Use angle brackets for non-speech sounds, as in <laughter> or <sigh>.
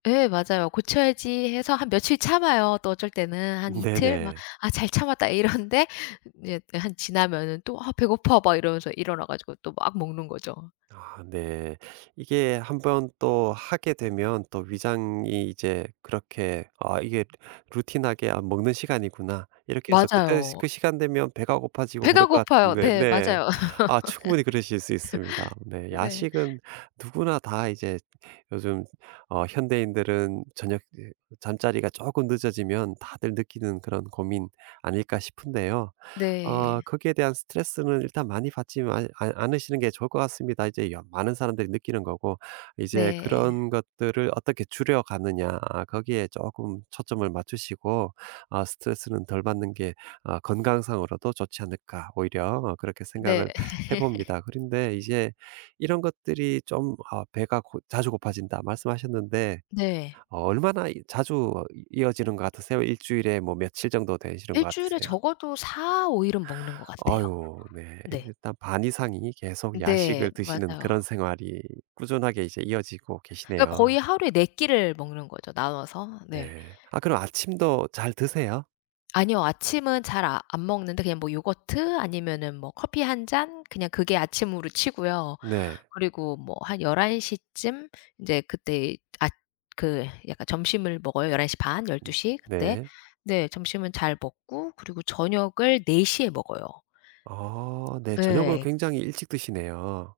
예 맞아요. '고쳐야지.' 해서 한 며칠 참아요. 또 어쩔 때는 한 이틀 막 네네. '아 잘 참았다.' 이러는데 이렇게 한 지나면은 또 '아 배고파.' 막 이러면서 일어나 가지고 또 막 먹는 거죠. 아 네. 이게 1 번 또 하게 되면 또 위장이 이제 그렇게 '아 이게 루틴하게 안 먹는 시간이구나.' 이렇게 해서 그 때 맞아요. 그 시간이 되면 배가 고파지고 그럴 배가 것 고파요. 같은데 네 네. 맞아요. 아 충분히 그러실 수 있습니다. <laughs> 네 네. 야식은 누구나 다 이제 요즘 어 현대인들은 저녁 이제 잠자리가 쪼끔 늦어지면 다들 느끼는 그런 고민 아닐까 싶은데요. 어 네. 거기에 대한 스트레스는 일단 많이 받지만 않 않으시는 게 좋을 것 같습니다. 이제 여 많은 사람들이 느끼는 거고. 이제 네. 그런 것들을 어떻게 줄여가느냐 거기에 쪼금 초점을 맞추시고 어 스트레스는 덜 받는 게 어 건강상으로도 좋지 않을까, 오히려 어 그렇게 네. 생각을 <laughs> 해봅니다. 그런데 이제 이런 것들이 좀 아 "배가 고 자주 고파진다." 말씀하셨는데 네. 어 얼마나 이 자주 어 이어지는 것 같으세요? 1 주일에 뭐 며칠 정도 되시는 것 1 주일에 같으세요? 적어도 4-5 일은 먹는 것 같아요. 아유 네. 네. 이제 딱 반 이상이 계속 네 야식을 드시는 맞아요. 그런 생활이 꾸준하게 이제 이어지고 그니까 거의 계시네요. 하루에 4 끼를 먹는 거죠, 나눠서. 네. 네. 아 그럼 아침도 잘 드세요? 아니요. 아침은 잘 아 안 먹는데 그냥 뭐 요거트 아니면은 뭐 커피 1 잔, 그냥 그게 아침으로 치고요. 네. 그리고 뭐 한 11:00 쯤 인제 그때 앗 그 약간 점심을 먹어요, 11:30 열두 음 시 그때. 네. 네 점심은 잘 먹고 그리고 저녁을 4:00 에 먹어요. 아 네 저녁을 예. 굉장히 일찍 드시네요.